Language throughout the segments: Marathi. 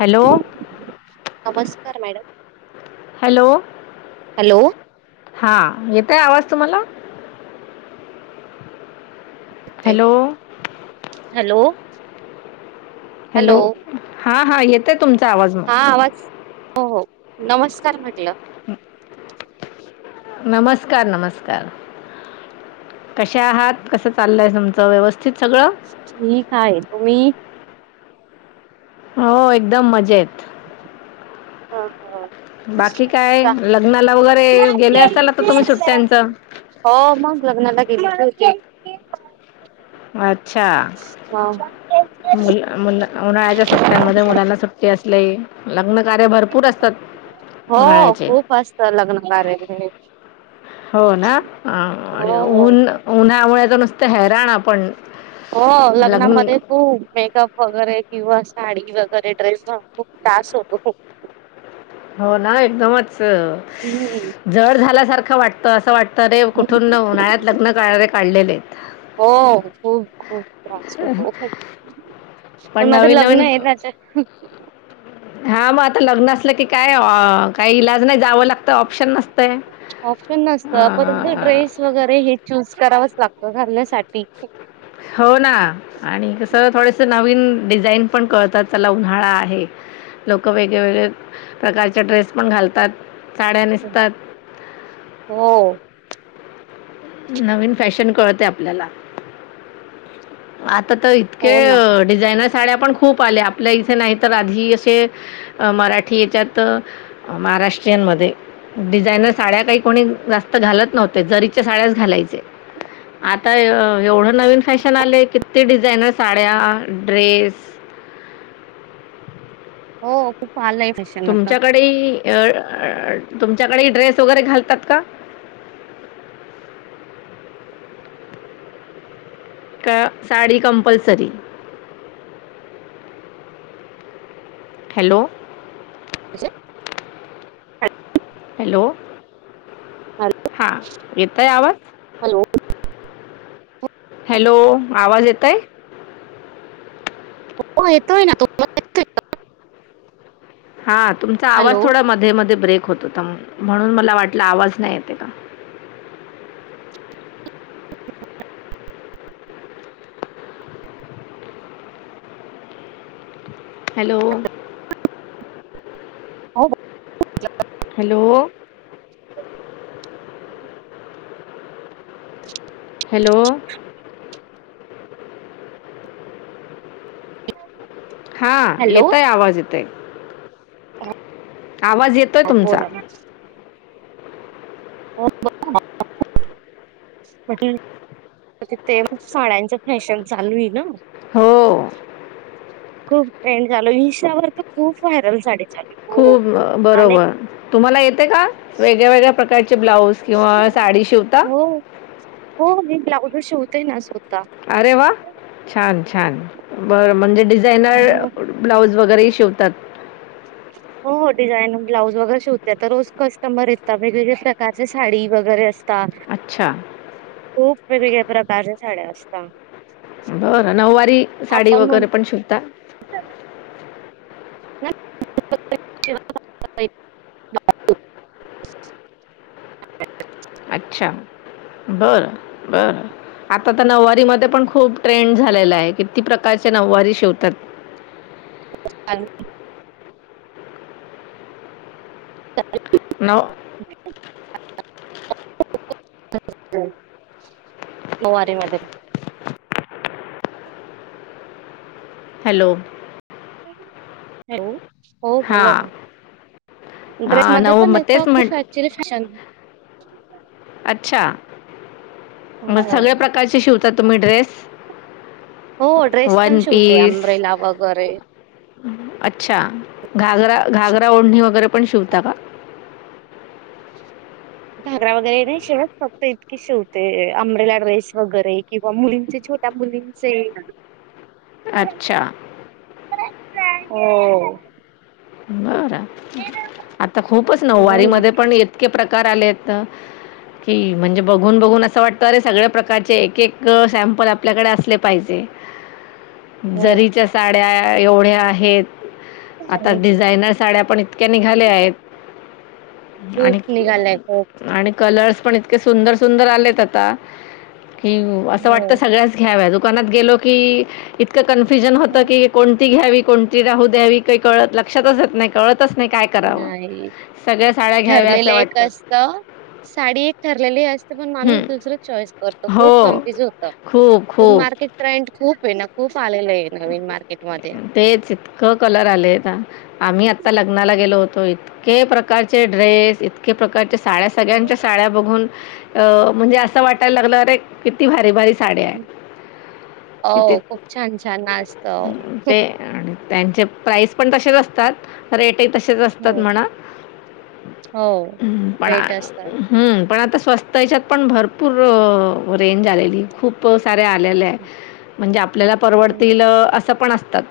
हॅलो! नमस्कार मॅडम! हॅलो! हॅलो! हा येतोय, आवाज तुम्हाला? हॅलो! हॅलो! हॅलो! हा हा येतोय तुमच हा, आवाज हो हो नमस्कार! म्हटलं. नमस्कार नमस्कार! कशा आहात कसं चाललंय तुमच व्यवस्था? ठीक आहे, तुम्ही? हो, एकदम मजेत. हा हा. बाकी काय का? लग्नाला वगैरे मला गेले केक असाल आता तुम्ही देना? सुट्ट्यांचं हो, मग लग्नाला गेले होते. अच्छा! मु- मु उन्हाळ्याच्या सुट्ट्यांमध्ये मुलांना सुट्टी असली लग्न कार्य भरपूर असतात हो, उन्हाळ्याचे खूप असतं लग्न कार्य हो, ना हो हो उन- उन्हामुळे तर नुसत हैराण आपण. हो, लग्न लग्नामध्ये खूप मेकअप वगैरे किंवा साडी वगैरे ड्रेस खूप त्रास होतो. हो ना, एकदमच हम्म जड झाल्यासारखं वाटतं. असं वाटतं रे कुठून? उन्हाळ्यात लग्न कार्य काढलेले आहेत. हो, खूप- खूप त्रास होतो. पण माझं लग्न आहे त्याच हा, मग आता लग्न असलं की काय काही इलाज नाही जावं लागतं ऑप्शन नसतंय. ऑप्शन नसत, परत हे अ, ड्रेस वगैरे हे चूज कराव लागत घालण्यासाठी. हो ना., आणि कस थोडेस नवीन डिझाईन पण कळतात चला उन्हाळा आहे. लोक वेगळेवेेगळे प्रकारचे ड्रेस पण घालतात. साड्या नेसतात. हो नवीन फॅशन कळते आपल्याला आता इतके हो ना डिझाईन साड्या पण खूप आल्या, आपल्या इथे नाही तर आधी असे मराठी याच्यात महाष्ट्रीय मध्ये डिझायनर साड्या काही कोणी जास्त घालत नव्हते जरी च्या साड्याच घालायचे. आता एवढं नवीन फॅशन आले, किती डिझाईनर साड्या ड्रेस [unintelligible] हो, खूप. आलंय फॅशन आता. तुमच्याकडे अ अ तुमच्याकडे ड्रेस वगैरे घालतात का? का साडी कंपलसरी? हॅलो! कसे? हॅलो! हा, येतोय आवाज? Hello hello! आवाज येतयं? हो येतोय ना [inaudible] हा, तुमचा आवाज हॅलो थोडा मध्ये मध्ये ब्रेक होत होता, म्हणून मला वाटला आवाज नाही येते का? हॅलो? हो. [inaudible] हॅलो? [inaudible] हॅलो? [unintelligible] हा, हॅलो येतय हो, आवाज, येतय. आवाज येतोय तुमचा. बोला ना. हो. [unintelligible] म्ह [unintelligible] ति [unintelligible] साड्यांच फॅशन चालू आहे ना? हो. खूप ट्रेंड झालो. इन्स्टावर तर खूप व्हायरल साडी चालू आहे. हो खूप अनेक बरोबर, तुम्हाला येते का? वेगळ्या वेगळ्या प्रकारची हो, हो. मी ब्लाउज शिवतेय ना, स्व अरे वा! छान, छान बर म्हणजे डिजि [unintelligible] जाणार. हो ब्लाऊज वगैरेही शिवतात. हो, हो. डिझाईन ब्लाऊज वगैरे शिवते, तर रोज कस्टमर वेगवेगळे प्रकारचे साडी वगैरे असते. ता, अच्छा. खूप वेगवेगळ्या प्रकारच्या साड्या असता. बरं, नऊवारी साडी वगैरे म्हणतो पण शिवता? [unintelligible] [unintelligible] अच्छा. बरं. बरं. आता तर नऊवारी मध्ये पण खूप ट्रेंड झालेला आहे. किती प्रकारचे नऊवारी शिवतात! [inaudible] [unintelligible] चालेल नव [unintelligible] नऊवारी मध्ये हॅलो? हॅलो हो, बोला. हां, का ड्रेस हां, मध्ये नऊ पण मग येत तेच म्हण खूप ऍक्चुली फॅशन [unintelligible] अच्छा, मग सगळ्या प्रकारचे शिवता तुम्ही ड्रेस? हो, हो. ड्रेस पण वन शिवते, पीस आंब्रेला वगैरे. अच्छा, घागरा घागरा ओढणी वगैरे. पण शिवता का? घागरा वगैरे नाही शिवत. फक्त इतकेच शिवते, अंबरेला ड्रेस वगैरे किंवा मुलींचे हो. त्या मुलींचे अच्छा. हो. बरं, आता खूपच हो नऊवारी ना मध्ये पण इतके प्रकार करायला येतं. कि म्हणजे, बघून बघून असं वाटतं, अरे सगळ्या प्रकारचे एक एक सॅम्पल आपल्याकडे असले पाहिजे. हो जरीच्या साड्या एवढ्या आहेत. तर, हो. डिझायनर साड्या पण इतक्या निघाल्या आहेत. आणि खूप निघालाय खूप [unintelligible] आणि कलर्स पण इतके सुंदर सुंदर आलेत आता, कि असं हो वाटत, सगळ्याच घ्याव्या गं. दुकानात गेलो की, इतकं कन्फ्युजन होतं की, कोणती घ्यावी कोणती राहू द्यावी, काही कळत, लक्षातच येत नाही, कळतच नाही काय करावं नाही सगळ्या साड्या ठरलेलं घ्यावश्या एक वाटतात. असतं साडी एक ठरलेली असते. पण माणूस हं. दुसर चॉईस करतो खूप हो कन्फ्युज होतं. खूप खूप मग ती ट्रेंड खूप आहे ना खूप आलेलं आहे नवीन मार्केटमध्ये. तेच इतकं कलर आलेय आम्ही आता लग्नाला गेलो होतो. इतके प्रकारचे ड्रेस इतके प्रकारच्या साड्या सगळ्यांच्या हो साड्या बघून. अ म्हणजे असं वाटायला लागलं अरे किती भारी भारी साड्या आहेत. किती हो खूप छान छान ना असतं. अं, ते आणि त्यांचे प्राईस पण तसेच असतात. रेट तसेच असतात हो ना हो, म्हणा रेट असतात. हा पण आता स्वस्त याच्यात पण भरपूर रेंज आलेली खूप सारे आलेले आहे. म्हणजे आपल्याला हो तेलं असं पण असतात.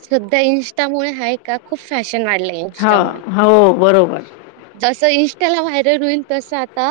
सध्या इन्स्टामुळे आहे का खूप फॅशन फॅशन वाढली हो, इन्स्टामुळे हो बरोबर. जस इन्स्टाला व्हायरल होईल तस आता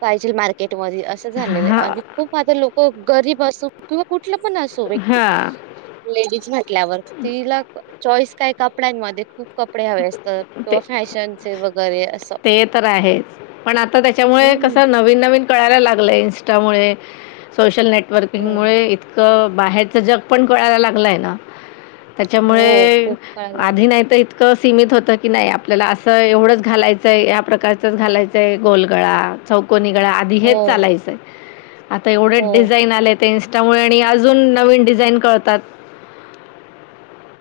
पाहिजे मार्केट मध्ये अस झालेलं आहे हां, आणि खूप आता लोक गरीब असो किंवा कुठं पण असो व्यक्ती हां. लेडीज म्हटल्यावर तिला चॉईस काय कपड्यांमध्ये खूप कपडे हवे असत. ते ते तर आहेच पण आता त्याच्यामुळे कस हम्म नवीन नवीन कळायला लागलं इन्स्टामुळे सोशल हो नेटवर्किंगमुळे इतकं बाहेरच जग पण कळायला लागलंय ना हो त्याच्यामुळे खूप कळायला लागलंय आधी नाही तर इतं सीमित होतं की नाही आपल्याला असं एवढंच घालायचंय या प्रकारचच घालायचंय गोलगळा चौको णी गळा आधी हेच हो चालायचं आता एवढे हो डिझाईन आलेत इन्स्टा त्यामुळे आणि अजून नवीन डिझाईन कळतात.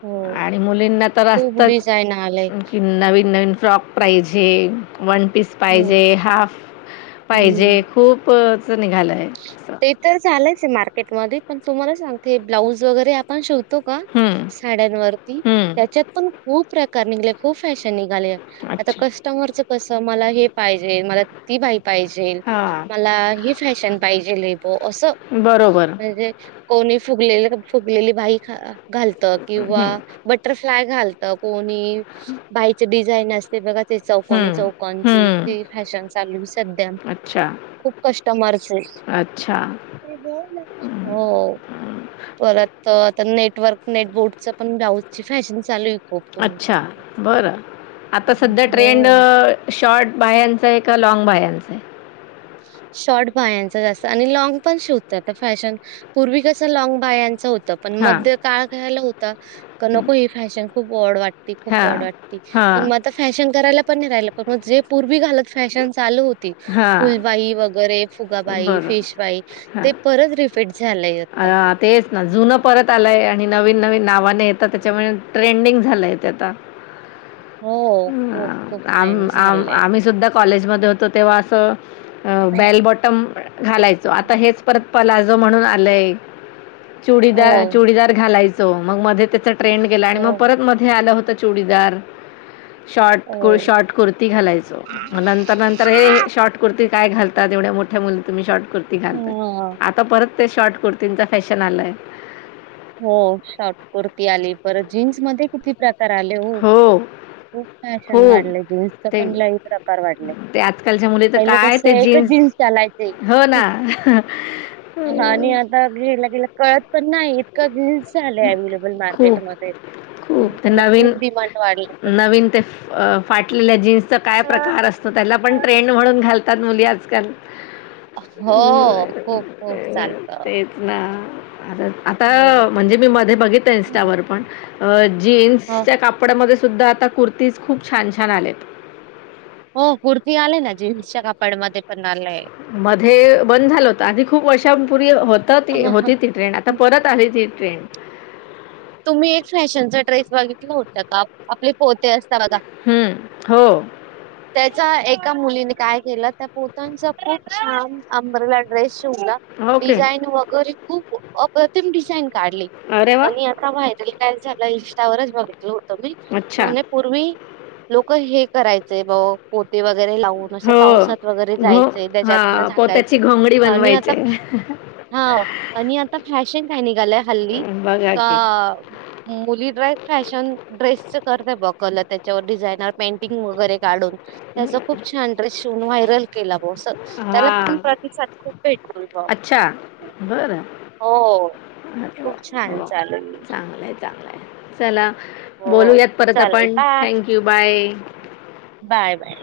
हो आणि मुलींना तर खूप असतच डिझाईन आलंय कि नवीन नवीन स्टॉक प्राजिंग वन पीस हम्म पाहिजे, हाफ पाहिजे हम्म खूपच निघालंय. ते तर चालंयच आहे. मार्केटमध्ये पण तुम्हाला सांगते ब्लाउज वगैरे आपण शिव तो का हं, साड्यांवरती हं. त्याच्यात पण खूप प्रकार निघले खूप फॅशन आहे आता अच्छा कस्टमर च कस मला हे पाहिजे मला ती माहिती पाहिजे हां मला हे फॅशन पाहिजे हे हो अस बरोबर म्हणजे कोणी फुगलेल फुगलेली बाही घालत किंवा हं, बटर फ्लॉय घालत कोणी बाहीच डिझाईन असते बघा ते. ते चौकानी हं, चौकांन ची हं. ते फॅशन चालू सध्या अच्छा, खूप कस्टमरस आहे. अच्छा, हो, परत तर नेटवर्क नेटबोर्डचं पण ब्लाऊजची फॅशन चालू आहे. खूप तुम्हाला अच्छा, सांगते बरं आता सध्या ट्रेंड हो शॉर्ट बाह्यांच का लॉग बाह्याच शॉर्ट बाह्यच जास्त आणि लाँग पण शिवतात फॅशन पूर्वी कस लाँग बाह्याच होत. पण हां, मध्ये काळ घायला होता. तर हं. नको ही फॅशन खूप वॉड वाटते. खूपच ऑड हां, वाटतय पण हां, मग आता फॅशन करायला पण नाही राहिलं पण मग जे पूर्वी घालत फॅशन चालू होती. हां. फुलबाई वगैरे फुगाबाई, बरं. फिश भाई ते परत रिफीट अ तेच ना जुनं परत आलाय आणि नवीन नवीन नावाने येतात त्याच्यामुळे ट्रेंडिंग झालंय आता हो हो अं, आम आम्ही सुद्धा कॉलेज मध्ये होतो तेव्हा असं बेल बॉटम घालायचो आता हेच परत पलाजो म्हणून आलय हो, चुडीदार चुडीदार घालायचो मग मध्ये त्याच ट्रेंड गेला आणि मग हो, परत मध्ये आलं होतं चुडीदार शॉट हो. शॉर्ट कुर्ती घालायचो नंतर नंतर हे शॉर्ट कुर्ती काय घालतात एवढ्या मोठ्या मुली तुम्ही शॉर्ट कुर्ती हां. घालताात आता परत ते शॉर्ट कुर्तींचा फॅशन आलाय. हो शॉर्ट कुर्ती आली पर जीन्स मध्ये किती प्रकार आले हो. खूप फॅशन खूप वाढले जीन्सच ते पण लही प्रकार वाढले. ते आजकालच्या मुली तर पहिले काय कस ते एकच जीन्स चालायचं हो ना आणि आता गेला गे कळत पण नाही इतका गल् झालं अव्लेबल खूप मार्केटमध्येध्ये खूप ते नवीन नवीन ते फाटलेल्या जीन्स काय प्रकार असतो त्याला पण ट्रेंड म्हणून घालतात मुली आजकाल हो, ह् खूप खूप चालतं. तेच ना. आता हो. आता म्हणजे मी मध्ये बघित हं. इनस्टावर पण हो, जीन्सच्या कापडमध्ये सुद्धा आता कुर्तीज खूप छान छान आलेत. हो कुर्ती आले ना जीन्सच्या कापडमध् येध्ये पण आलंय. मध्ये बंद झालं होत आधी खूप वर्षांपूर्वी होत हा, हा. होती ती ट्रेन आता परत आली ती ट्रेन. तुम्ही एक फॅशनचा ड्रेस बघितल होत का आपले पोते अस. हम्म हो. चाय एका मुली काय केलं त्या पोतांचा खूप छान अंब्रेला ड्रेस शिवाला ओके. डिझाईन वगैरे खूप अप्रतिम डिझाईन काढली अरे वाह! आणि आ फायनली काय झालं इनस्टावरच बघितलं होतं मी अच्छा. म्हणे पूर्वी लोक हे करायचे ब पोते वग वगैरे लावून असं हो. पावसात वगैरे घो जायचे त्याच्यातन हां, झाकायचे पोत्याची घोंगडी आणि बनवायची आता आहे. हा आणि आता फॅशन काय निघाल्या हल्ली बघा गा. आ की. मुली ड्रेस फॅशन ड्रेस. सकरतय बघ कलर त्याच्यावर डिझायनर पेंटिंग वगैरे काढून हे अस खूप छान ड्रेस शिवून व्हायरल केला बघ अस त्याला पण हां. प्रतिसाद खूप भेट होय का? अच्छा. बरं. हो हो हो. वा वा चांगलंय चांगलंय चला हो बोलूयात परत चालेल आपण thank you bye. Bye bye.